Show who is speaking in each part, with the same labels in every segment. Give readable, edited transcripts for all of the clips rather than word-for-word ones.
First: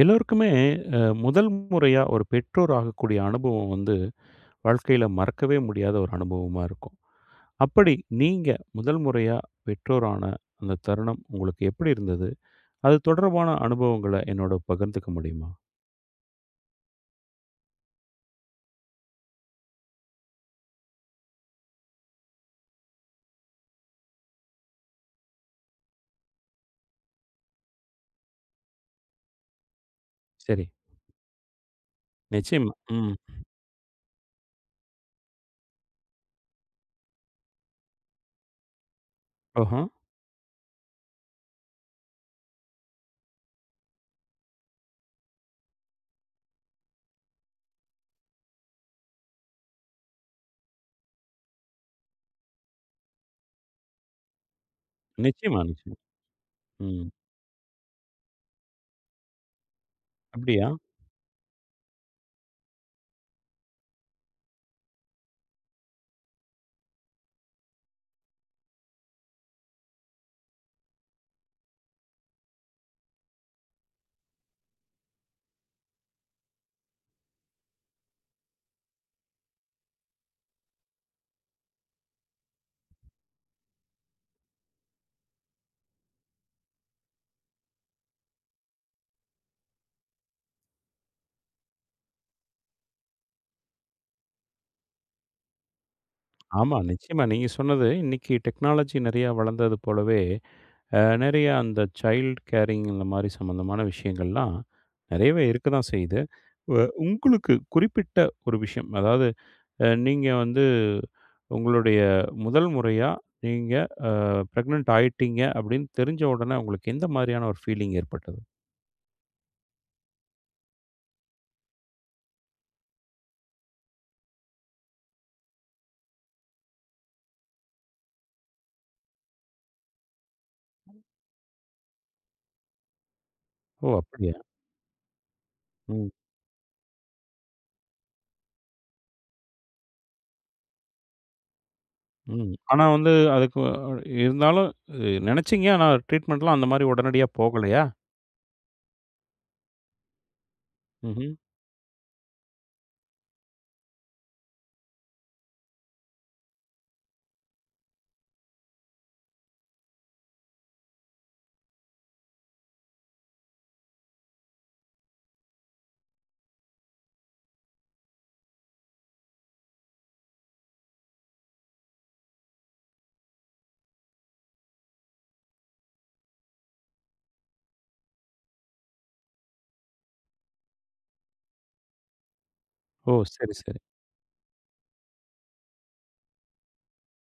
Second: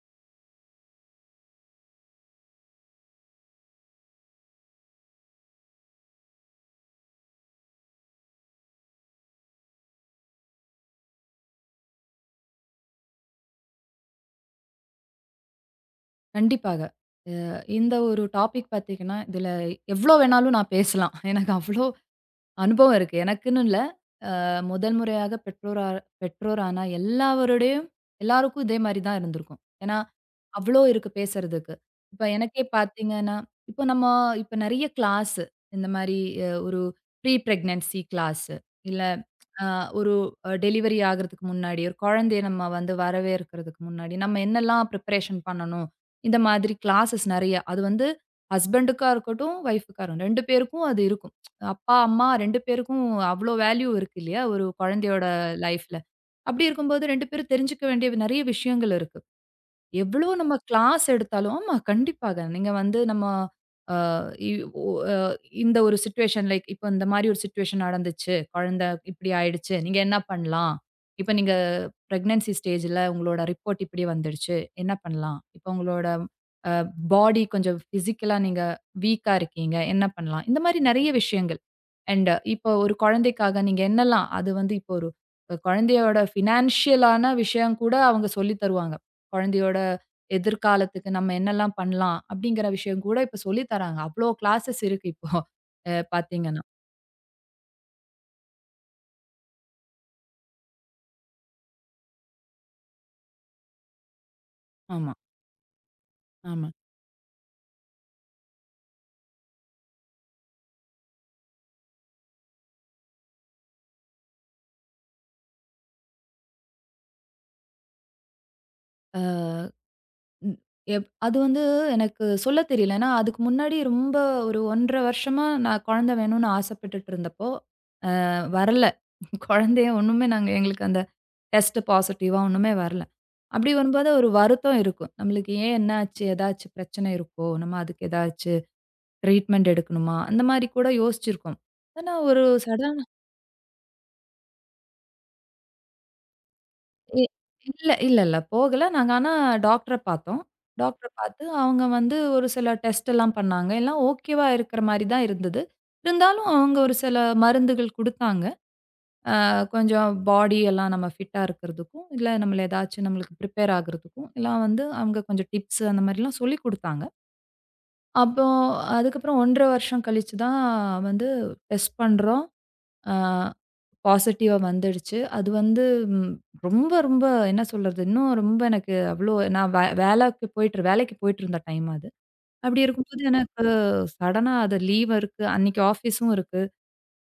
Speaker 1: எல்லோருக்குமே அ முதல் முறையா ஒரு பெற்றோர் ஆகக்கூடிய அனுபவம் வந்து, வாழ்க்கையில மறக்கவே முடியாத ஒரு அனுபவமா இருக்கும். அப்படி நீங்க முதல் முறையா பெற்றோரான அந்த தருணம் உங்களுக்கு எப்படி இருந்தது? அது தொடர்பான அனுபவங்கள என்னோட பகிர்ந்துக்க முடியுமா?
Speaker 2: கண்டிப்பாக. இந்த ஒரு டாபிக் பார்த்தீங்கன்னா, இதுல எவ்ளோ வேணாலும் நான் பேசலாம். எனக்கு அவ்ளோ அனுபவம் இருக்கு. எனக்குன்னு இல்ல. முதல் முறையாக பெற்றோரான எல்லாருக்கும் இதே மாரி தான் இருந்திருக்கும். ஏன்னா
Speaker 1: சரி.
Speaker 2: அவ்ளோ இருக்கு பேசுறதுக்கு. இப்ப எனக்கே
Speaker 1: நிச்சயமா. ம்.
Speaker 2: பார்த்தீங்கன்னா, இப்போ நம்ம இப்ப நெறைய கிளாஸு இந்த மாரி அ ஒரு ப்ரீ பிரெக்னன்சி கிளாஸு இல்ல அ
Speaker 1: ஓஹோ!
Speaker 2: ஒரு அ டெலிவரி ஆகுறதுக்கு முன்னாடி, ஒரு குழந்தைய நம்ம வந்து வரவேற்கிறதுக்கு முன்னாடி, நம்ம என்னலாம் ப்ரிப்பரேஷன் பண்ணணும்? இந்த மாதிரி கிளாஸஸ் நெறைய. அது வந்து ஹஸ்பண்டுக்கா இருக்கட்டும், ஒய்ஃப்‌க்கா இருக்கட்டும் 2 பேருக்கும் அது இருக்கும். அப்பா, அம்மா 2 பேருக்கும் அவ்ளோ வேல்யூ இருக்கு இல்லையா? ஒரு குழந்தையோட
Speaker 1: நிச்சயமா, நிச்சயமா.
Speaker 2: லைஃப்‌ல. அப்படி இருக்கும்போது
Speaker 1: ம்.
Speaker 2: 2 பேரும் தெரிஞ்சுக்க வேண்டிய நெறைய விஷயங்கள் இருக்கு. எவ்ளோ நம்ம
Speaker 1: அப்படியா?
Speaker 2: கிளாஸ் எடுத்தாலும் ஆமா, கண்டிப்பாக. நீங்க வந்து நம்ம அ இ ஒ அ இந்த ஒரு சிச்சுவேஷன் லைக் இப்ப இந்த மாரி ஒரு சிச்சுவேஷன் நடந்துச்சு. குழந்தை இப்படி ஆயிடுச்சு. நீங்க என்ன பண்ணலாம்? இப்ப நீங்க பிரெக்னன்சி ஸ்டேஜ்ல உங்களோட ரிப்போர்ட் இப்படி வந்துடுச்சு. என்ன பண்ணலாம்? இப்ப உங்களோட அ பாடி கொஞ்சம் பிசிக்கலா நீங்க வீக்கா இருக்கீங்க. என்ன பண்ணலாம்? இந்த மாரி நெறைய விஷயங்கள். அண்ட் இப்போ ஒரு குழந்தைக்காக நீங்க என்னலாம் அது வந்து இப்போ ஒரு குழந்தையோட ஃபினான்ஷியலான விஷயம் கூட அவங்க சொல்லி தருவாங்க. குழந்தையோட எதிர்காலத்துக்கு நம்ம என்னெல்லாம் பண்ணலாம்? அப்படிங்கிற விஷயம் கூட இப்ப சொல்லி தராங்க. அவ்ளோ கிளாஸஸ் இருக்கு இப்போ பார்த்தீங்கன்னா.
Speaker 1: ஆமா, நிச்சயமா. நீங்க சொன்னது இன்னைக்கு டெக்னாலஜி நெறையா வளர்ந்தது போலவே நெறைய அந்த சைல்ட் கேரிங் இந்த மாரி சம்மந்தமான விஷயங்கள்லாம்
Speaker 2: ஆமா,
Speaker 1: நெறையவே இருக்க தான் செய்யுது.
Speaker 2: ஆமா.
Speaker 1: வ உங்களுக்கு குறிப்பிட்ட ஒரு விஷயம், அதாவது நீங்க வந்து உங்களுடைய முதல் முறையா நீங்க அ பிரெக்னன்ட் ஆயிட்டீங்க அப்படின்னு தெரிஞ்ச உடனே உங்களுக்கு எந்த மாதிரியான ஒரு ஃபீலிங் ஏற்பட்டது?
Speaker 2: ம். அது வந்து எனக்கு சொல்ல தெரியல. ஏன்னா அதுக்கு முன்னாடி ரொம்ப ஒரு 1 1/2 வருஷமா நான் குழந்தை வேணும்னு ஆசைப்பட்டுட்டு இருந்தப்போ, வரல. குழந்தையே ஒண்ணுமே நாங்க எங்களுக்கு அந்த டெஸ்ட் பாசிட்டிவா ஒண்ணுமே வரல. அப்படி
Speaker 1: ஓ!
Speaker 2: வரும்போது ஒரு
Speaker 1: அப்படியா?
Speaker 2: வருத்தம் இருக்கும். நம்மளுக்கு ஏன் என்ன
Speaker 1: ம்,
Speaker 2: ஆச்சு? ஏதாச்சும் பிரச்சனை இருக்கோ? நம்ம அதுக்கு ஏதாச்சு ட்ரீட்மெண்ட் எடுக்கணுமா? அந்த மாரி கூட யோசிச்சிருக்கோம். ஆனா ஒரு
Speaker 1: ம். ஆனா
Speaker 2: சடன்
Speaker 1: வந்து அதுக்கு இருந்தாலும் அ நெனைச்சீங்க, ஆனா ட்ரீட்மெண்ட்லாம் அந்த மாரி
Speaker 2: இ
Speaker 1: உடனடியா போகலையா?
Speaker 2: இல்ல, இல்ல, இல்ல. போகல. நாங்க ஆனா டாக்டர பார்த்தோம். டாக்டர
Speaker 1: ம்ஹ்ம்.
Speaker 2: பார்த்து அவங்க வந்து ஒரு சில டெஸ்ட் எல்லாம் பண்ணாங்க. எல்லாம் ஓகேவா இருக்கிற மாரி தான் இருந்தது. இருந்தாலும் அவங்க ஒரு சில மருந்துகள் குடுத்தாங்க. கொஞ்சம் பாடி எல்லாம் நம்ம ஃபிட்டா இருக்கிறதுக்கும், இல்ல நம்மள ஏதாச்சும் நம்மளுக்கு ப்ரிப்பேர் ஆகுறதுக்கும், எல்லாம் வந்து அவங்க கொஞ்சம் டிப்ஸ் அந்த மாரிலாம் சொல்லிக் குடுத்தாங்க. அப்போ அதுக்கப்புறம் 1 1/2 வருஷம் கழிச்சு தான் வந்து டெஸ்ட் பண்றோம். ஆ பாசிட்டிவா வந்துடுச்சு. அது வந்து ம் ரொம்ப, ரொம்ப என்ன சொல்றது? இன்னும் ரொம்ப எனக்கு அவ்ளோ நான் வேலைக்கு வேலைக்கு போயிட்டுருந்த டைம் அது. அப்படி
Speaker 1: ஓ!
Speaker 2: இருக்கும்போது
Speaker 1: சரி,
Speaker 2: எனக்கு
Speaker 1: சரி.
Speaker 2: சடனா அது லீவ் இருக்கு. அன்னைக்கு ஆஃபீஸும் இருக்கு.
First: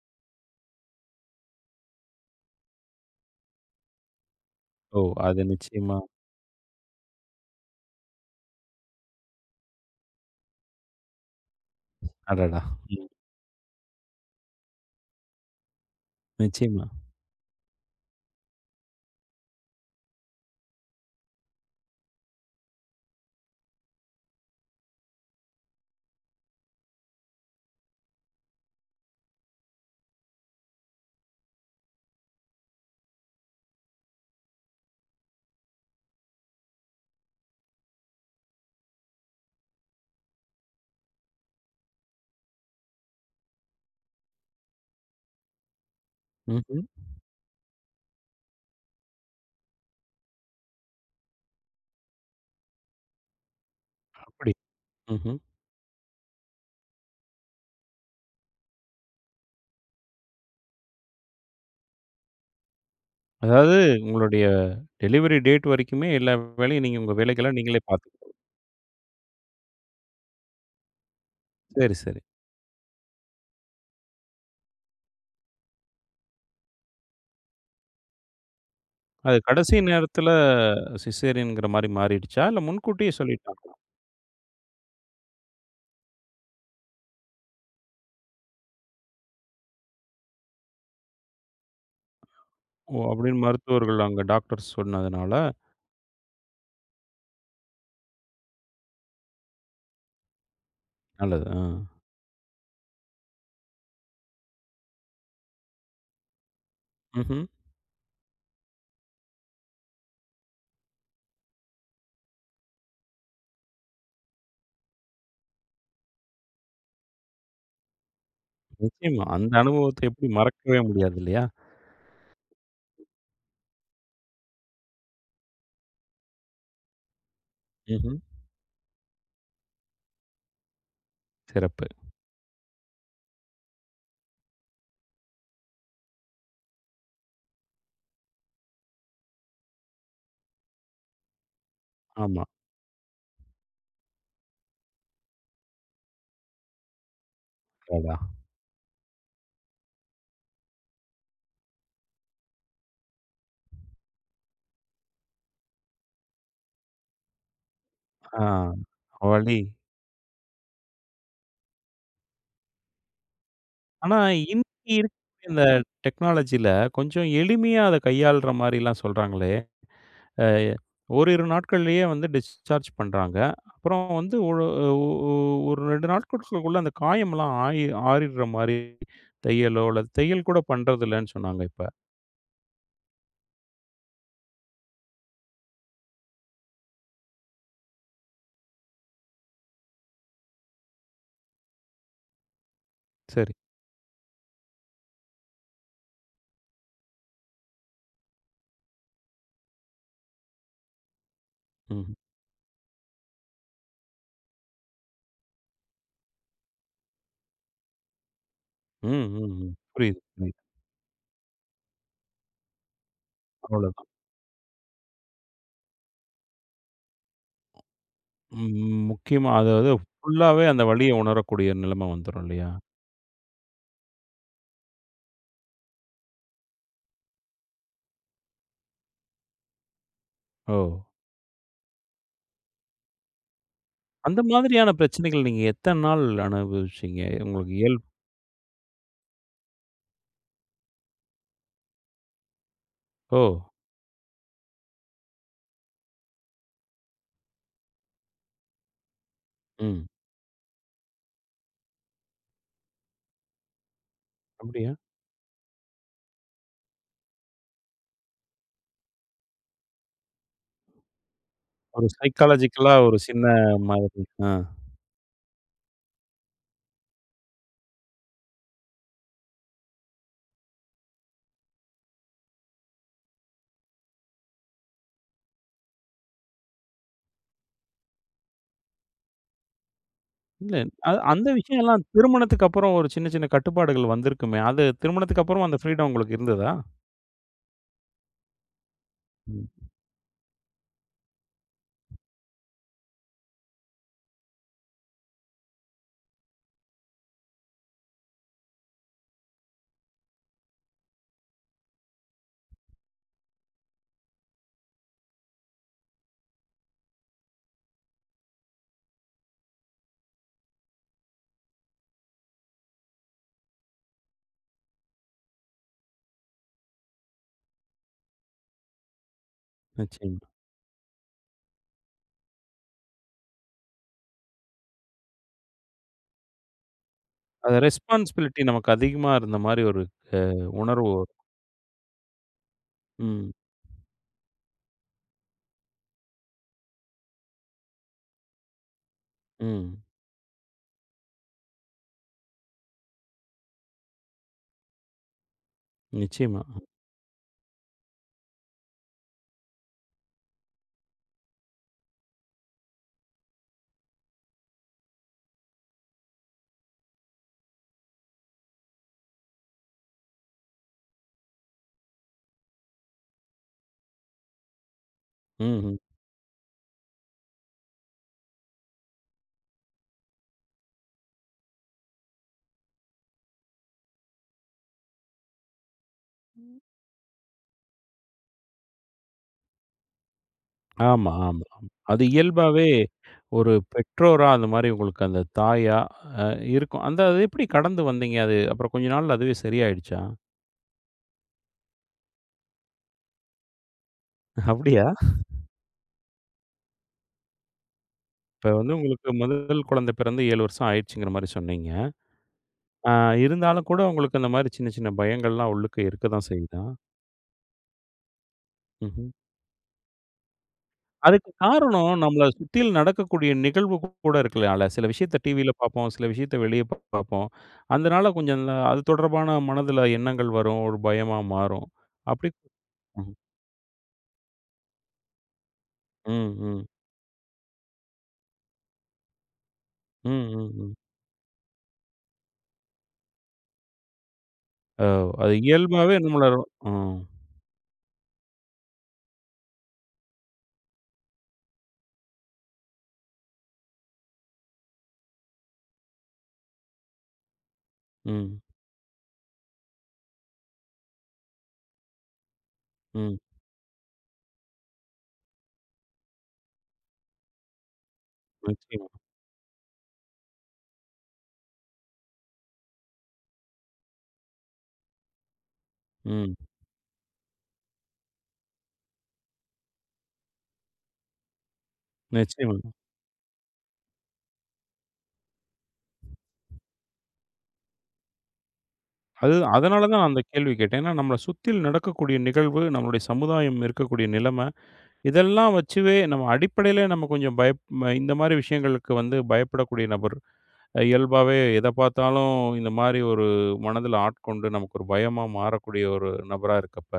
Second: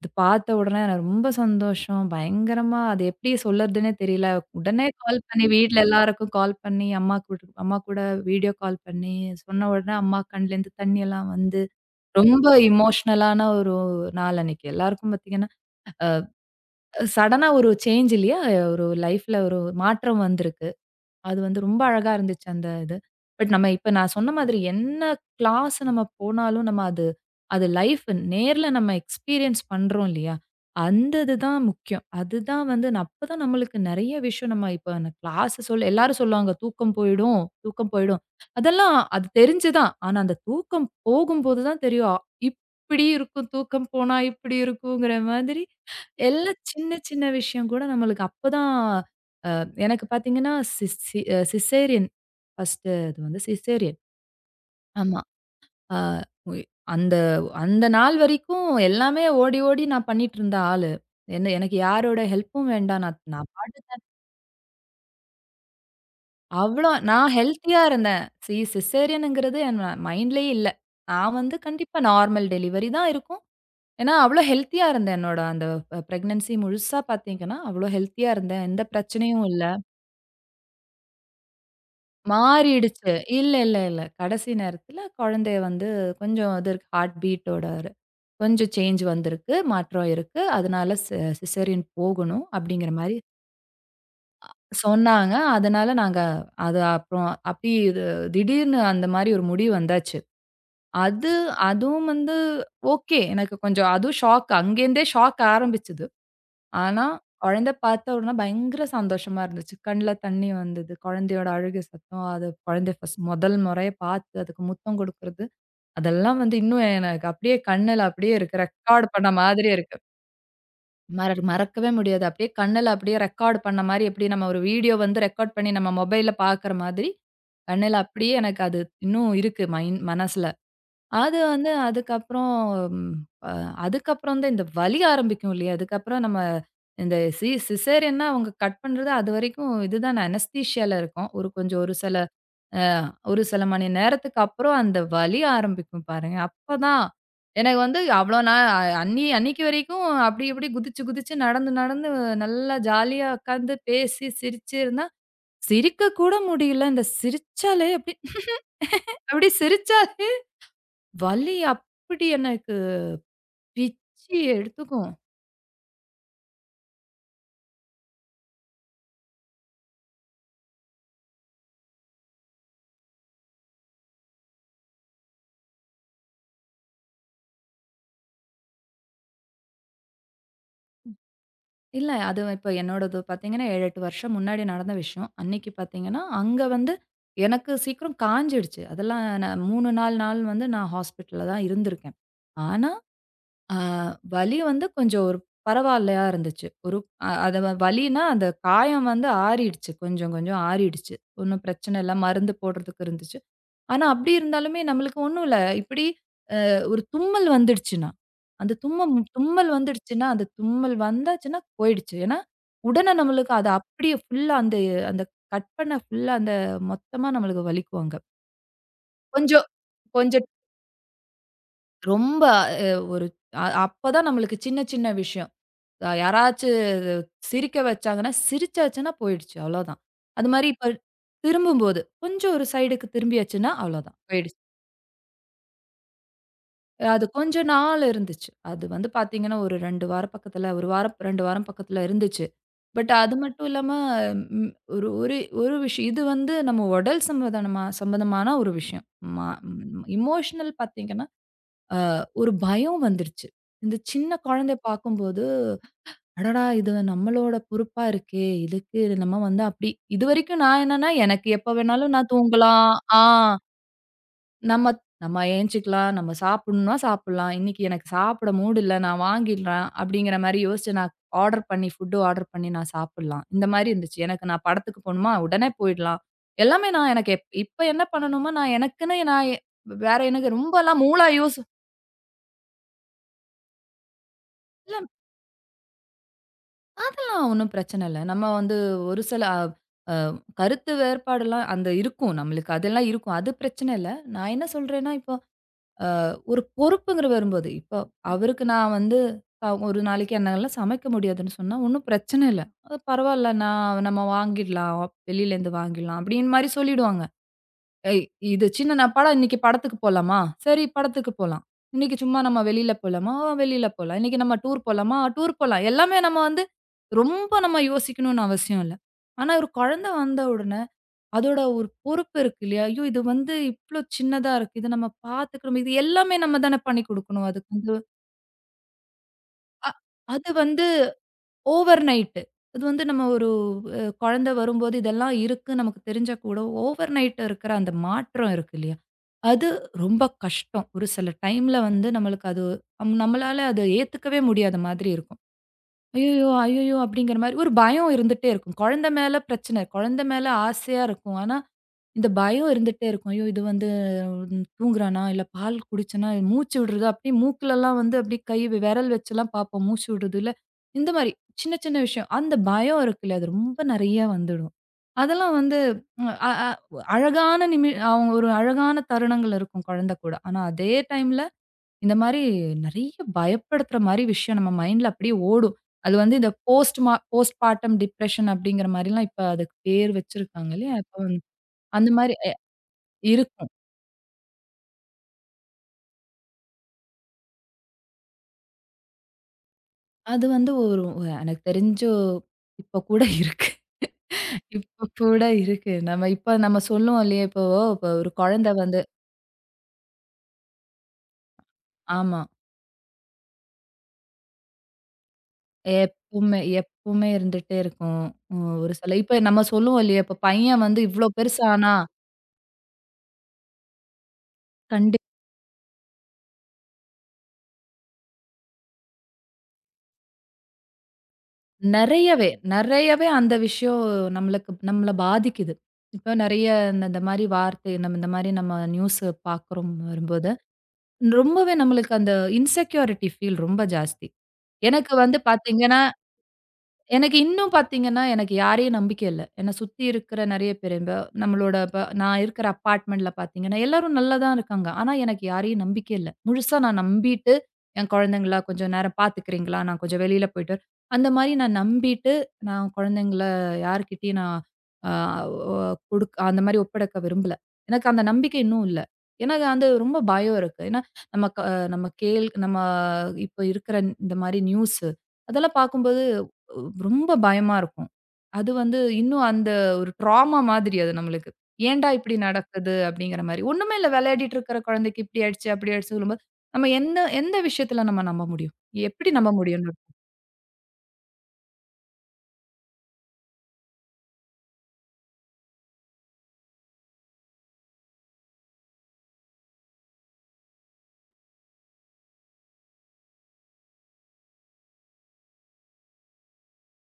Speaker 2: இது பார்த்த உடனே எனக்கு ரொம்ப சந்தோஷம். பயங்கரமா அது எப்படி சொல்லறதுன்னே தெரியல. உடனே
Speaker 1: ஓ!
Speaker 2: கால்
Speaker 1: அது
Speaker 2: பண்ணி வீட்ல
Speaker 1: நிச்சயமா.
Speaker 2: எல்லாருக்கும் கால் பண்ணி அம்மா கூட வீடியோ கால் பண்ணி சொன்ன உடனே அம்மா கண்லேருந்து தண்ணி எல்லாம் வந்து ரொம்ப
Speaker 1: அடடா! ம்.
Speaker 2: எமோஷனலான ஒரு நாள் அன்னைக்கு. எல்லாருக்கும் பார்த்தீங்கன்னா
Speaker 1: நிச்சயமா.
Speaker 2: சடனா ஒரு சேஞ்ச் இல்லையா? ஒரு லைஃப்ல ஒரு மாற்றம் வந்திருக்கு. அது வந்து ரொம்ப அழகா இருந்துச்சு அந்த இது. பட் நம்ம இப்ப நான் சொன்ன மாதிரி என்ன கிளாஸ் நம்ம போனாலும், நம்ம அது அது லைஃப் நேர்ல நம்ம எக்ஸ்பீரியன்ஸ் பண்றோம் இல்லையா? அந்த இதுதான் முக்கியம். அதுதான் வந்து அப்பதான் நம்மளுக்கு நெறைய விஷயம் நம்ம இப்ப கிளாஸ் சொல் எல்லாரும் சொல்லுவாங்க, "தூக்கம் போயிடும், தூக்கம் போயிடும்." அதெல்லாம் அது தெரிஞ்சு தான். ஆனா அந்த தூக்கம் போகும்போது தான் தெரியும். இப்படி இருக்கும் தூக்கம் போனா இப்படி இருக்குங்கிற மாதிரி, எல்லா
Speaker 1: ம்ஹ்ம்.
Speaker 2: சின்ன சின்ன விஷயம் கூட நம்மளுக்கு அப்பதான் எனக்கு பார்த்தீங்கன்னா, சிஸ் சி அ சிசேரியன். ஃபர்ஸ்ட்டு அது வந்து சிசேரியன்.
Speaker 1: அப்படி.
Speaker 2: ஆமா.
Speaker 1: ம்ஹ்ம்.
Speaker 2: ஆ உய் அந்த அந்த நாள் வரைக்கும் எல்லாமே ஓடி, ஓடி நான் பண்ணிட்டுருந்த ஆளு. என்ன எனக்கு யாரோட ஹெல்ப்பும் வேண்டாம். நான் நான்
Speaker 1: அதாவது
Speaker 2: பாட்டுக்கு
Speaker 1: உங்களுடைய டெலிவரி டேட் வரைக்குமே எல்லா வேலையும்
Speaker 2: அவ்ளோ
Speaker 1: நீங்க உங்க
Speaker 2: நான்
Speaker 1: வேலைகள
Speaker 2: ஹெல்த்தியா
Speaker 1: நீங்களே பார்த்து.
Speaker 2: இருந்தேன். சிசேரியனுங்கிறது என் மைண்ட்லயே இல்ல. நான் வந்து
Speaker 1: சரி,
Speaker 2: கண்டிப்பா
Speaker 1: சரி.
Speaker 2: நார்மல் டெலிவரி தான் இருக்கும். ஏன்னா, அவ்ளோ ஹெல்த்தியா இருந்தேன். என்னோட அந்த பிரெக்னன்சி முழுசா பார்த்தீங்கன்னா, அவ்ளோ ஹெல்த்தியா இருந்தேன். எந்த
Speaker 1: அது
Speaker 2: பிரச்சனையும் இல்ல.
Speaker 1: கடைசி நேரத்தில சிசேரியன்ங்கிற மாரி மாறிடுச்சா? இல்ல
Speaker 2: மாறிடுச்சு.
Speaker 1: முன்கூட்டியே
Speaker 2: இல்ல,
Speaker 1: சொல்லிட்டாங்களா?
Speaker 2: இல்ல, இல்ல. கடைசி நேரத்தில குழந்தைய வந்து கொஞ்சம் இது இருக்கு ஹார்ட் பீட்டோட கொஞ்சம் சேஞ்ச் வந்திருக்கு. மாற்றம் இருக்கு. அதனால சிசேரியன் போகணும் அப்படிங்கிற
Speaker 1: ஓ!
Speaker 2: மாரி
Speaker 1: அப்படின்னு மருத்துவர்கள் அங்க டாக்டர்ஸ் சொன்னதுனால.
Speaker 2: சொன்னாங்க. அதனால நாங்க அது அப்புறம் அப்படி இது திடீர்னு அந்த மாரி ஒரு முடிவு வந்தாச்சு. அது
Speaker 1: நல்லது. ஆ.
Speaker 2: அதுவும் வந்து ஓகே. எனக்கு கொஞ்சம் அதுவும் ஷாக். அங்கேருந்தே ஷாக் ஆரம்பிச்சது. ஆனா,
Speaker 1: ம்ஹ்ம்.
Speaker 2: குழந்த பார்த்த உடனே பயங்கர சந்தோஷமா இருந்துச்சு. கண்ல தண்ணி வந்தது. குழந்தையோட அழுகை சத்தம், அது குழந்தைய முதல் முறையா பார்த்து, அதுக்கு முத்தம் குடுக்குறது, அதெல்லாம் வந்து இன்னும் எனக்கு அப்படியே கண்ணுல அப்படியே இருக்கு. ரெக்கார்ட்
Speaker 1: நிச்சயமா.
Speaker 2: பண்ண
Speaker 1: அந்த
Speaker 2: மாதிரி இருக்கு.
Speaker 1: அனுபவத்த எப்படி மறக்கவே முடியாது இல்லையா?
Speaker 2: மறக்கவே முடியாது. அப்படியே கண்ணுல அப்படியே ரெக்கார்ட் பண்ண மாரி, எப்படி நம்ம ஒரு வீடியோ வந்து ரெக்கார்ட் பண்ணி நம்ம மொபைல்ல பார்க்குற மாதிரி, கண்ணுல
Speaker 1: ம்ஹ்ம்.
Speaker 2: அப்படியே எனக்கு அது இன்னும் இருக்கு மனசுல. அது வந்து
Speaker 1: சிறப்பு.
Speaker 2: அதுக்கப்புறம் அ அதுக்கப்புறம் தான் இந்த வலி ஆரம்பிக்கும் இல்லையா? அதுக்கப்புறம் நம்ம இந்த சிசேரியன்னா அவங்க கட் பண்றது அதுவரைக்கும் இதுதான் அனஸ்தீசியால இருக்கும். ஒரு கொஞ்சம் ஒரு சில
Speaker 1: ஆமா.
Speaker 2: அ ஒரு சில மணி நேரத்துக்கு அப்புறம் அந்த வலி ஆரம்பிக்கும் பாருங்க. அப்பதான் எனக்கு வந்து
Speaker 1: அடடா!
Speaker 2: அவ்வளோ நாள் அன்னிக்கு வரைக்கும் அப்படி இப்படி குதிச்சு குதிச்சு நடந்து நடந்து நல்லா ஜாலியா உட்காந்து பேசி சிரிச்சு இருந்தா, சிரிக்க கூட முடியல. இந்த சிரிச்சாலே அப்படி
Speaker 1: ஆ
Speaker 2: அப்படி
Speaker 1: வலி.
Speaker 2: சிரிச்சா வலி அப்படி எனக்கு
Speaker 1: ஆனா
Speaker 2: பிச்சி
Speaker 1: இன்னைக்கு
Speaker 2: எடுத்துக்கும்.
Speaker 1: இருக்க இந்த டெக்னாலஜில கொஞ்சம் எளிமையா அத கையாள்ற மாரிலாம் சொல்றாங்களே! அ ஓரிரு நாட்கள்லயே வந்து டிஸ்சார்ஜ் பண்றாங்க. அப்புறம் வந்து ஒரு ஒ ஒ ஒரு 2 நாட்களுக்குள்ள அந்த காயம்லாம் ஆறிடுற மாரி தையலோ, அல்லது தையல் கூட பண்றதில்லன்னு சொன்னாங்க இப்ப.
Speaker 2: இல்ல அது இப்ப என்னோடது பார்த்தீங்கன்னா 7, 8 வருஷம் முன்னாடி நடந்த விஷயம். அன்னைக்கு பார்த்தீங்கன்னா, அங்க வந்து எனக்கு சீக்கிரம் காய்ஞ்சிடுச்சு. அதெல்லாம் நான் 3 நாள் நாள் வந்து நான் ஹாஸ்பிட்டல்ல தான் இருந்திருக்கேன். ஆனா,
Speaker 1: சரி.
Speaker 2: அ வலி வந்து கொஞ்சம் ஒரு பரவாயில்லையா இருந்துச்சு. ஒரு அ அது வலின்னா அந்த காயம் வந்து ஆறிடுச்சு. கொஞ்சம் கொஞ்சம் ஆறிடுச்சு. ஒண்ணும் பிரச்சனை
Speaker 1: ம்.
Speaker 2: இல்ல. மருந்து போடுறதுக்கு இருந்துச்சு. ஆனா, அப்படி இருந்தாலுமே நம்மளுக்கு ஒண்ணும் இல்ல. இப்படி ஒரு தும்மல் வந்துடுச்சுன்னா, அந்த
Speaker 1: ம்,
Speaker 2: தும்மம்
Speaker 1: ம்,
Speaker 2: தும்மல்
Speaker 1: ம். புரியுது,
Speaker 2: வந்துடுச்சுன்னா, அந்த
Speaker 1: புரியுது.
Speaker 2: தும்மல் வந்தாச்சுன்னா போயிடுச்சு. ஏன்னா, உடனே நம்மளுக்கு அது
Speaker 1: அவ்வளோதான்.
Speaker 2: அப்படியே ஃபுல்லா அந்த அந்த கட் பண்ண ஃபுல்லா அந்த மொத்தமா நம்மளுக்கு வலிக்கும் அங்க.
Speaker 1: முக்கியமா
Speaker 2: கொஞ்சம்
Speaker 1: அதாவது
Speaker 2: கொஞ்சம்
Speaker 1: ஃபுல்லாவே அந்த வலிய உணரக்கூடிய நிலைமை வந்துரும்
Speaker 2: ரொம்ப
Speaker 1: இல்லையா?
Speaker 2: அ ஒரு அ அப்பதான் நம்மளுக்கு சின்ன சின்ன விஷயம். யாராச்சு சிரிக்க வச்சாங்கன்னா, சிரிச்சாச்சுன்னா போயிடுச்சு அவ்வளோதான். அது மாரி
Speaker 1: ஓ!
Speaker 2: இப்ப திரும்பும்போது, கொஞ்சம் ஒரு சைடுக்கு திரும்பியாச்சுன்னா அவ்வளோதான்
Speaker 1: அந்த
Speaker 2: போயிடுச்சு.
Speaker 1: மாதிரியான பிரச்சனைகள் நீங்க எத்தன நாள் அனுபவிச்சீங்க?
Speaker 2: அது கொஞ்ச
Speaker 1: உங்களுக்கு
Speaker 2: நாள்
Speaker 1: இயல்பு.
Speaker 2: இருந்துச்சு. அது வந்து பார்த்தீங்கன்னா, ஒரு 2 வாரம் பக்கத்துல 1 வாரம் 2 வாரம் பக்கத்துல இருந்துச்சு. பட் அது
Speaker 1: ஓ!
Speaker 2: மட்டும் இல்லாம ம் ஒரு ஒரு ஒரு விஷயம் இது வந்து நம்ம உடல் சம்பந்தமான ஒரு விஷயம். ம
Speaker 1: ம்.
Speaker 2: எமோஷனல் பார்த்தீங்கன்னா, ஒரு பயம் வந்துருச்சு. இந்த சின்ன குழந்தைய
Speaker 1: அப்படியா?
Speaker 2: பார்க்கும்போது, "அடடா! இது நம்மளோட பொறுப்பா இருக்கே! இதுக்கு நம்ம வந்து" அப்படி இதுவரைக்கும் நான் என்னன்னா, எனக்கு எப்ப
Speaker 1: ஒரு
Speaker 2: வேணாலும் நான் தூங்கலாம்.
Speaker 1: சைக்காலஜிக்கலா ஒரு
Speaker 2: ஆ.
Speaker 1: சின்ன மாதிரி. ஆ.
Speaker 2: நம்ம நம்ம ஏஞ்சுக்கலாம், நம்ம சாப்பிடணும்னா சாப்பிடலாம். இன்னைக்கு எனக்கு சாப்பிட மூடு இல்ல, நான் வாங்கிடுறேன் அப்படிங்கிற மாரி யோசிச்சு நான் ஆர்டர் பண்ணி ஃபுட் ஆர்டர் பண்ணி நான் சாப்பிடலாம். இந்த மாரி இருந்துச்சு. எனக்கு நான் படத்துக்கு போணுமா, உடனே போயிடலாம். எல்லாமே நான் எனக்கு இப்ப என்ன பண்ணணுமோ நான் எனக்குன்னு நான் வேற எனக்கு
Speaker 1: இல்ல.
Speaker 2: ரொம்பலாம் மூளா
Speaker 1: அந்த
Speaker 2: யூஸ்
Speaker 1: விஷயம் எல்லாம் திருமணத்துக்கு அப்புறம் ஒரு சின்ன, சின்ன கட்டுப்பாடுகள் வந்திருக்குமே! அது
Speaker 2: இல்ல
Speaker 1: திருமணத்துக்கு அப்புறம் அந்த ஃப்ரீடம் உங்களுக்கு இருந்ததா?
Speaker 2: அதெல்லாம் ஒண்ணும் பிரச்சனை இல்ல. நம்ம வந்து ஒரு சில அ
Speaker 1: ம்.
Speaker 2: அ கருத்து வேறுபாடுலாம் அந்த இருக்கும் நம்மளுக்கு. அதெல்லாம் இருக்கும். அது பிரச்சனை இல்ல. நான் என்ன சொல்றேன்னா, இப்ப ஒரு பொறுப்புங்கிற வரும்போது, இப்போ அவருக்கு நான் வந்து ஒரு நாளைக்கு என்னால சமைக்க முடியாதுன்னு சொன்னா, ஒண்ணும் பிரச்சனை இல்ல. பரவால்ல நான் நம்ம வாங்கிடலாம். வெளியிலேருந்து வாங்கிடலாம் அப்படின்னு மாரி சொல்லிடுவாங்க. ஏய் இது சின்ன நான் படம் இன்னைக்கு படத்துக்கு போலாமா? சரி படத்துக்கு போலாம். இன்னைக்கு சும்மா நம்ம வெளியில போலாமா? வெளியில போலாம். இன்னைக்கு நம்ம டூர் போலாமா? டூர் போலாம். எல்லாமே நம்ம வந்து ரொம்ப நம்ம யோசிக்கணும்னு அவசியம் இல்ல. ஆனா ஒரு குழந்தை வந்த
Speaker 1: நிச்சயமா.
Speaker 2: உடனே அதோட ஒரு பொறுப்பு இருக்கு இல்லையா? ஐயோ! இது வந்து இவ்ளோ சின்னதா இருக்கு. இத நம்ம பார்த்துக்கணும். இது எல்லாமே நம்ம தானே பண்ணி குடுக்கணும் அதுக்கு
Speaker 1: அது
Speaker 2: வந்து.
Speaker 1: ரெஸ்பான்சிபிலிட்டி நமக்கு அதிகமா இருந்த மாரி ஒரு அ
Speaker 2: அது வந்து
Speaker 1: உணர்வு வரும்.
Speaker 2: Over night. அது வந்து நம்ம ஒரு
Speaker 1: ம்.
Speaker 2: குழந்தை வரும்போது இதெல்லாம் இருக்கு நமக்கு தெரிஞ்சா கூட, ஓவர் நைட் இருக்கிற அந்த மாற்றம் இருக்கு இல்லையா? அது
Speaker 1: ம்.
Speaker 2: ரொம்ப கஷ்டம். ஒரு சில டைம்ல வந்து நம்மளுக்கு அது நம்மளால அத ஏத்துக்கவே முடியாத மாதிரி இருக்கும். "ஐயய்யோ!
Speaker 1: நிச்சயமா.
Speaker 2: ஐயய்யோ!" அப்படிங்கிற மாரி ஒரு பயம் இருந்துட்டே இருக்கும். குழந்தை மேல பிரச்சனை. குழந்தை மேல ஆசையா இருக்கும். ஆனா இந்த பயம் இருந்துட்டே இருக்கும். ஐயோ! இது வந்து தூங்குறானா? இல்ல பால் குடிச்சனா மூச்சு விடுறது அப்படியே மூக்குலலாம் வந்து அப்படியே கை விரல் வச்சுலாம் பார்ப்போம். மூச்சு விடுறது இல்ல. இந்த மாரி சின்ன, சின்ன விஷயம். அந்த பயம் இருக்குல்ல, அது ரொம்ப நெறையா வந்துடும். அதெல்லாம் வந்து
Speaker 1: ம்ஹ்ம்.
Speaker 2: ம், அ அ அழகான அவங்க ஒரு அழகான தருணங்கள் இருக்கும் குழந்தை கூட. ஆனா அதே டைம்ல இந்த மாரி நெறைய பயப்படுத்துற மாரி விஷயம் நம்ம மைண்ட்ல அப்படியே ஓடும். அது வந்து இந்த போஸ்ட் பார்டம் டிப்ரஷன் அப்படிங்கிற மாரிலாம் இப்ப அதுக்கு பேர் வச்சிருக்காங்க இல்லையா? இப்ப
Speaker 1: ஆமா,
Speaker 2: வந்து
Speaker 1: ஆமா, ஆமா.
Speaker 2: அந்த
Speaker 1: அது
Speaker 2: மாரி
Speaker 1: இயல்பாவே
Speaker 2: இருக்கும்.
Speaker 1: ஒரு பெற்றோரா அந்த மாரி உங்களுக்கு அந்த தாயா அ இருக்கும். அந்த அது எப்படி கடந்து வந்தீங்க? அது அப்புறம் கொஞ்ச நாள்ல அதுவே சரியாயிடுச்சா?
Speaker 2: அது வந்து ஒரு ஒரு- எனக்கு தெரிஞ்சு இப்ப கூட இருக்கு.
Speaker 1: அப்படியா?
Speaker 2: இப்ப கூட இருக்கு. நம்ம இப்ப நம்ம சொல்லுவோம் இல்லையா? இப்போ இப்போ ஒரு
Speaker 1: இப்ப
Speaker 2: குழந்தை
Speaker 1: வந்து
Speaker 2: வந்து
Speaker 1: உங்களுக்கு முதல் குழந்தை பிறந்து 7 வருஷம் ஆயிடுச்சுங்கிற மாரி சொன்னீங்க.
Speaker 2: ஆமா.
Speaker 1: ஆ, இருந்தாலும் கூட உங்களுக்கு அந்த மாரி சின்ன, சின்ன பயங்கள்லாம் உள்ளுக்கு இருக்க தான்
Speaker 2: எப்பவுமே
Speaker 1: செய்யுதா?
Speaker 2: எப்பவுமே இருந்துட்டே இருக்கும். ஒரு சில
Speaker 1: ம்ஹ்ம்.
Speaker 2: இப்ப நம்ம சொல்லுவோம் இல்லையா? இப்ப பையன் வந்து இவ்ளோ
Speaker 1: அதுக்கு
Speaker 2: பெருசானா
Speaker 1: காரணம் நம்மள சுத்தியில் நடக்கக்கூடிய நிகழ்வு கூட இருக்கலாம்ல. சில
Speaker 2: கண்டி
Speaker 1: விஷயத்த டிவியில பார்ப்போம், சில விஷயத்த வெளிய பார்ப்போம். அதனால கொஞ்சம் இந்த அது தொடர்பான மனதில எண்ணங்கள் வரும், ஒரு பயமா மாறும்.
Speaker 2: நெறையவே
Speaker 1: அப்படி.
Speaker 2: நெறையவே
Speaker 1: ம்,
Speaker 2: அந்த விஷயம் நம்மளுக்கு நம்மள பாதிக்குது. இப்ப
Speaker 1: ம்,
Speaker 2: நெறைய
Speaker 1: ம்,
Speaker 2: இந்த இந்த மாரி வார்த்தை நம்ம இந்த மாரி நம்ம நியூஸ் பார்க்குறோம்
Speaker 1: ம்,
Speaker 2: வரும்போது
Speaker 1: ம், ம்.
Speaker 2: ரொம்பவே நம்மளுக்கு அந்த இன்செக்யூரிட்டி ஃபீல் ரொம்ப ஜாஸ்தி.
Speaker 1: ஓ!
Speaker 2: எனக்கு வந்து
Speaker 1: அது
Speaker 2: பார்த்தீங்கன்னா,
Speaker 1: இயல்பாவே நம்மள. ம்,
Speaker 2: எனக்கு இன்னும் பார்த்தீங்கன்னா, எனக்கு யாரையும் நம்பிக்கை இல்ல. என்ன சுத்தி இருக்கிற நெறைய பேரு, இப்ப நான் இருக்கிற அபார்ட்மெண்ட்ல பார்த்தீங்கன்னா, எல்லாரும் நல்லா தான் இருக்காங்க. ஆனா, எனக்கு யாரையும் நம்பிக்கை இல்ல. முழுசா நான் நம்பிட்டு, என் குழந்தைங்கள
Speaker 1: ம்,
Speaker 2: கொஞ்சம் நேரம் பார்த்துக்கிறீங்களா? நான் கொஞ்சம் வெளியில போயிட்டு அந்த மாரி நான் நம்பிட்டு, நான்
Speaker 1: ம்.
Speaker 2: குழந்தைங்கள யார்கிட்டயும் நான் அ ஒ குடுக் அந்த மாரி ஒப்படைக்க விரும்பல. எனக்கு அந்த நம்பிக்கை இன்னும் இல்ல.
Speaker 1: நிச்சயமா.
Speaker 2: எனக்கு அந்த ரொம்ப பயம் இருக்கு. ஏன்னா, நம்ம க நம்ம கேள் நம்ம இப்ப இருக்கிற இந்த மாரி நியூஸு, அதெல்லாம் பார்க்கும்போது
Speaker 1: ம்.
Speaker 2: ரொம்ப பயமா இருக்கும். அது வந்து இன்னும் அந்த ஒரு ட்ராமா மாதிரி அது நம்மளுக்கு. ஏன்டா இப்படி
Speaker 1: நிச்சயமா.
Speaker 2: நடக்குது? அப்படிங்கிற மாரி. ஒண்ணுமே இல்ல விளையாடிட்டு இருக்கிற குழந்தைக்கு இப்படி ஆயிடுச்சு, அப்படி ஆயிடுச்சு சொல்லும்போது, நம்ம எந்த எந்த விஷயத்துல நம்ம நம்ப முடியும்? எப்படி நம்ப
Speaker 1: அது
Speaker 2: முடியும்ன்னு
Speaker 1: அதனால தான் அந்த கேள்வி கேட்டேன். ஏன்னா நம்மள சுத்தியில் நடக்கக்கூடிய நிகழ்வு, நம்மளுடைய சமுதாயம் இருக்கக்கூடிய நிலைம இதெல்லாம் வச்சுவே நம்ம அடிப்படையிலே நம்ம கொஞ்சம் பயப் ம இந்த மாரி விஷயங்களுக்கு வந்து பயப்படக்கூடிய நபர். இயல்பாவே எத பார்த்தாலும் இந்த மாரி ஒரு மனதில ஆட்கொண்டு நமக்கு ஒரு பயமா மாறக்கூடிய ஒரு நபரா இருக்கப்ப,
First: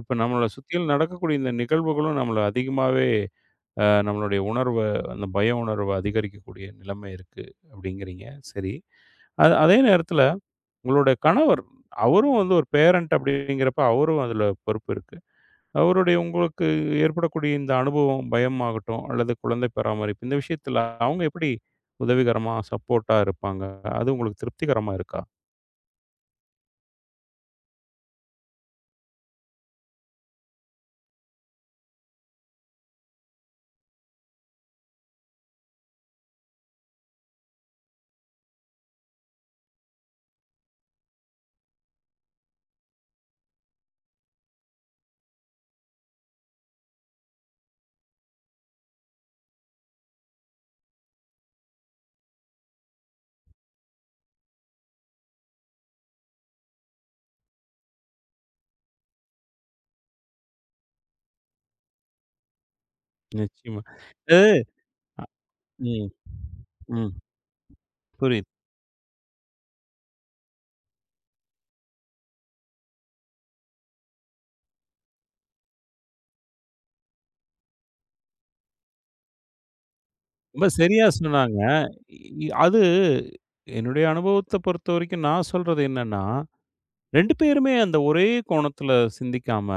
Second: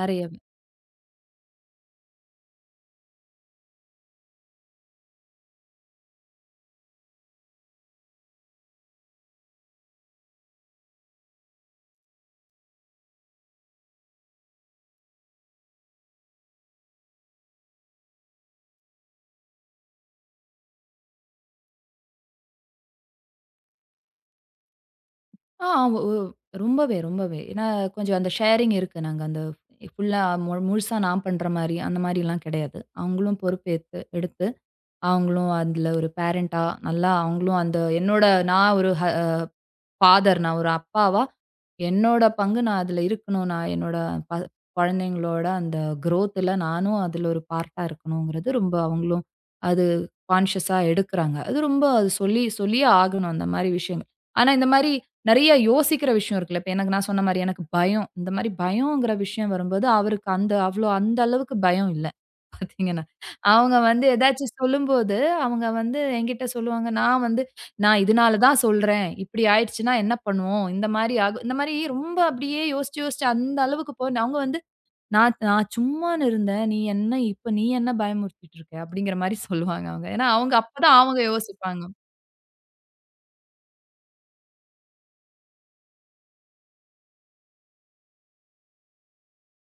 Speaker 1: இப்ப நம்மள சுத்தியிலும் நடக்கக்கூடிய இந்த நிகழ்வுகளும் நம்மள அதிகமாவே நம்மளுடைய உணர்வ, அந்த பய உணர்வ அதிகரிக்கக்கூடிய நிலைமை இருக்கு அப்படிங்கிறீங்க. சரி. அது அதே நேரத்தில உங்களுடைய கணவர், அவரும் வந்து ஒரு பேரண்ட் அப்படிங்கிறப்ப அவரும் அதில பொறுப்பு இருக்கு. அவருடைய உங்களுக்கு ஏற்படக்கூடிய இந்த அனுபவம், பயம் ஆகட்டும், அல்லது குழந்தை பராமரிப்பு இந்த விஷயத்துல அவங்க எப்படி உதவிகரமா, சப்போர்ட்டா இருப்பாங்க? அது உங்களுக்கு திருப்திகரமா இருக்கா?
Speaker 2: ஆ ஒ ரொம்பவே, ரொம்பவே. ஏன்னா கொஞ்சம் அந்த ஷேரிங் இருக்கு. நாங்க அந்த ஃபுல்லா முழுசா நான் பண்ற மாரி, அந்த மாரிலாம் கிடையாது. அவங்களும் பொறுப்பேத்து எடுத்து, அவங்களும் அதுல ஒரு பேரண்டா நல்லா அவங்களும் அந்த என்னோட நான் ஒரு ஹஸ் ஃபாதர் நான் ஒரு அப்பாவா, என்னோட பங்கு நான் அதுல இருக்கணும். நான் என்னோட ப குழந்தைங்களோட அந்த குரோத்ல நானும் அதுல ஒரு பார்ட்டா இருக்கணுங்கிறது ரொம்ப அவங்களும் அது கான்ஷியஸா எடுக்குறாங்க. அது ரொம்ப அது சொல்லி சொல்லியே ஆகணும் அந்த மாரி விஷயங்கள். ஆனா இந்த மாரி நெறைய யோசிக்கிற விஷயம் இருக்குல்ல. இப்ப எனக்கு நான் சொன்ன மாரி எனக்கு பயம். இந்த மாரி பயம்ங்கிற விஷயம் வரும்போது, அவருக்கு அந்த அவ்ளோ அந்த அளவுக்கு பயம் இல்ல. பாத்தீங்கன்னா, அவங்க
Speaker 1: நிச்சயமா.
Speaker 2: வந்து ஏதாச்சும்
Speaker 1: அது.
Speaker 2: சொல்லும்போது, அவங்க வந்து
Speaker 1: ம்,
Speaker 2: என்கிட்ட சொல்லுவாங்க.
Speaker 1: ம்.
Speaker 2: நான் வந்து நான் இதனால
Speaker 1: புரியுது.
Speaker 2: தான் சொல்றேன். இப்படி ஆயிடுச்சுன்னா என்ன பண்ணுவோம்? இந்த மாரி ஆகும். இந்த மாரி ரொம்ப அப்படியே யோசிச்சு, யோசிச்சு அந்த அளவுக்கு அவங்க வந்து "நான் நான் சும்மான்னு இருந்தேன். நீ என்ன இப்ப நீ என்ன பயமுறுத்திட்டு இருக்க?" அப்படிங்கிற மாரி சொல்லுவாங்க அவங்க. ஏன்னா அவங்க
Speaker 1: ரொம்ப
Speaker 2: அப்பதான்
Speaker 1: சரியா
Speaker 2: அவங்க
Speaker 1: சொன்னாங்க.
Speaker 2: யோசிப்பாங்க.
Speaker 1: அது என்னுடைய அனுபவத்த பொறுத்தவரைக்கும் நான் சொல்றது என்னன்னா, 2 பேருமே அந்த ஒரே கோணத்துல சிந்திக்காம,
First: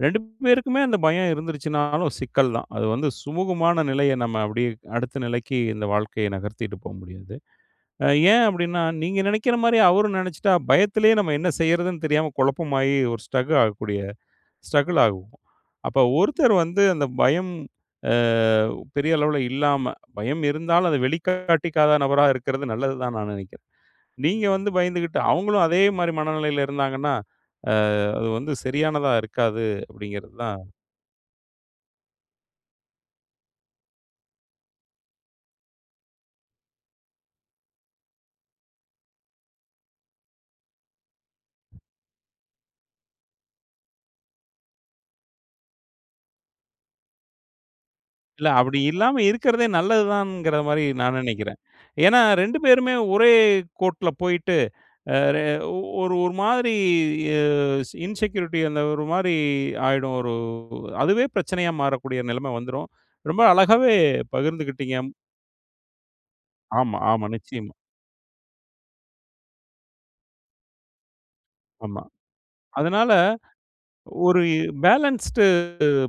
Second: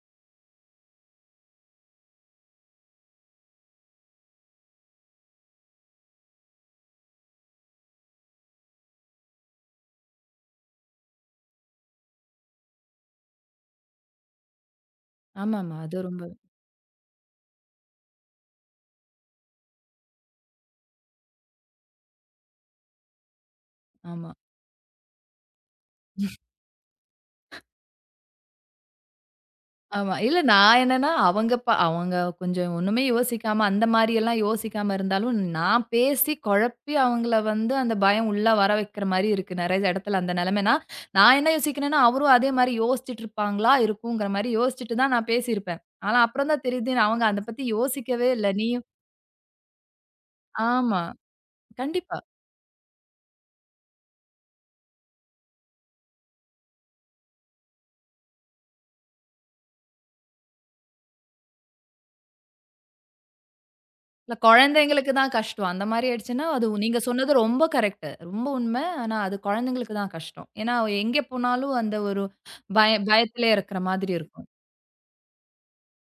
Speaker 1: 2 பேருக்குமே அந்த பயம் இருந்துருச்சுனாலும் சிக்கல் தான். அது வந்து சுமூகமான நிலைய நம்ம அப்படியே அடுத்த நிலைக்கு இந்த வாழ்க்கைய நகர்த்திட்டு போ முடியாது. ஏன் அப்டின்னா, நீங்க நெனைக்கிற மாரி அவரும் நெனச்சுட்டா, பயத்திலேயே நம்ம என்ன செய்றதுன்னு தெரியாம குழப்பமாயி ஒரு ஸ்ட்ரக் ஆகக்கூடிய ஸ்ட்ரகிள் ஆகுவோம்.
Speaker 2: ஆமாமா.
Speaker 1: அப்ப
Speaker 2: அது ரொம்ப
Speaker 1: ஒருத்தர் வந்து அந்த பயம் அ பெரிய அளவுல இல்லாம, பயம் இருந்தாலும் அத வெளிக்காட்டிக்காத நபரா இருக்கிறது நல்லது தான் நான் நெனைக்கிறேன்.
Speaker 2: ஆமா.
Speaker 1: நீங்க வந்து பயந்துகிட்டு, அவங்களும் அதே மாரி மனநிலையில இருந்தாங்கன்னா, அது வந்து சரியானதா இருக்காது
Speaker 2: ஆமா.
Speaker 1: அப்டிங்கிறது
Speaker 2: இல்ல
Speaker 1: தான்.
Speaker 2: நான் என்னன்னா, அவங்க கொஞ்சம் ஒண்ணுமே யோசிக்காம, அந்த மாரியெல்லாம் யோசிக்காம இருந்தாலும், நான் பேசி குழப்பி அவங்கள வந்து அந்த பயம் உள்ள வர வைக்கிற மாரி இருக்கு. நெறைய இடத்துல அந்த நிலைமைனா, நான் என்ன யோசிக்கிறேன்னா, அவரும் அதே மாரி யோசிச்சுட்டு இருப்பாங்களா இருக்குங்கிற மாரி யோசிச்சுட்டு தான் நான் பேசியிருப்பேன். ஆனா அப்புறம் தான் தெரியுது, அவங்க அத பத்தி யோசிக்கவே இல்ல.
Speaker 1: இல்ல அப்டி
Speaker 2: நீயும்
Speaker 1: இல்லாம இருக்கிறதே நல்லது தான்ங்கிற மாரி
Speaker 2: ஆமா.
Speaker 1: நான் நெனைக்கிறேன்.
Speaker 2: கண்டிப்பா.
Speaker 1: ஏன்னா 2 பேருமே ஒரே கோட்ல போயிட்டு அ ரெ ஒ- ஒரு ஒரு மாதிரி அ இன்செக்யூரிட்டி அந்த ஒரு மாரி ஆயிடும். அதுவே பிரச்சனையா மாறக்கூடிய நிலைமை வந்துரும். ரொம்ப அழகாவே
Speaker 2: இல்ல
Speaker 1: பகிர்ந்துக்கிட்டீங்க.
Speaker 2: குழந்தைங்களுக்கு தான் கஷ்டம். அந்த மாரி ஆயிடுச்சுன்னா, அது
Speaker 1: ஆமா,
Speaker 2: நீங்க
Speaker 1: ஆமா.
Speaker 2: சொன்னது ரொம்ப
Speaker 1: நிச்சயமா.
Speaker 2: கரெக்ட்டு. ரொம்ப உண்ம. ஆனா, அது குழந்தைங்களுக்கு தான் கஷ்டம். ஏன்னா, எங்கே போனாலும் அந்த
Speaker 1: ஆமா.
Speaker 2: ஒரு
Speaker 1: அதனால
Speaker 2: பயத்திலே இருக்கிற மாதிரி
Speaker 1: ஒரு
Speaker 2: இருக்கும்.
Speaker 1: பேலன்ஸ்டு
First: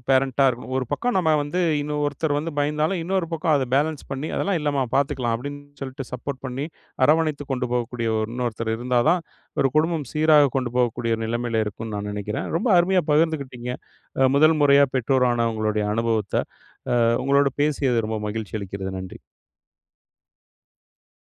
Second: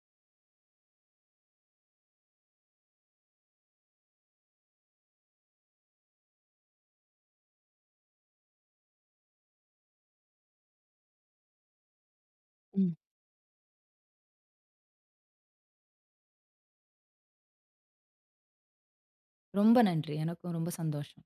Speaker 1: பேரன்ட்டா இருக்கணும். ஒரு பக்கம் நம்ம வந்து இன்னும் ஒருத்தர் வந்து பயந்தாலும், இன்னொரு பக்கம் அத பேலன்ஸ் பண்ணி, "அதெல்லாம் இல்லம்மா பார்த்துக்கலாம்" அப்படின்னு சொல்லிட்டு சப்போர்ட் பண்ணி, அரவணைத்து கொண்டு போகக்கூடிய ஒரு இன்னொருத்தர் இருந்தா தான், ஒரு குடும்பம் சீராக கொண்டு போகக்கூடிய ஒரு நிலைமையில இருக்கும்னு நான் நினைக்கிறேன். ரொம்ப
Speaker 2: ம்.
Speaker 1: அருமையா பகிர்ந்துக்கிட்டீங்க. முதல் முறையா பெற்றோரான உங்களுடைய அனுபவத்த. அ உங்களோட பேசியது ரொம்ப மகிழ்ச்சி அளிக்கிறது. நன்றி.
Speaker 2: ரொம்ப நன்றி. எனக்கும் ரொம்ப சந்தோஷம்.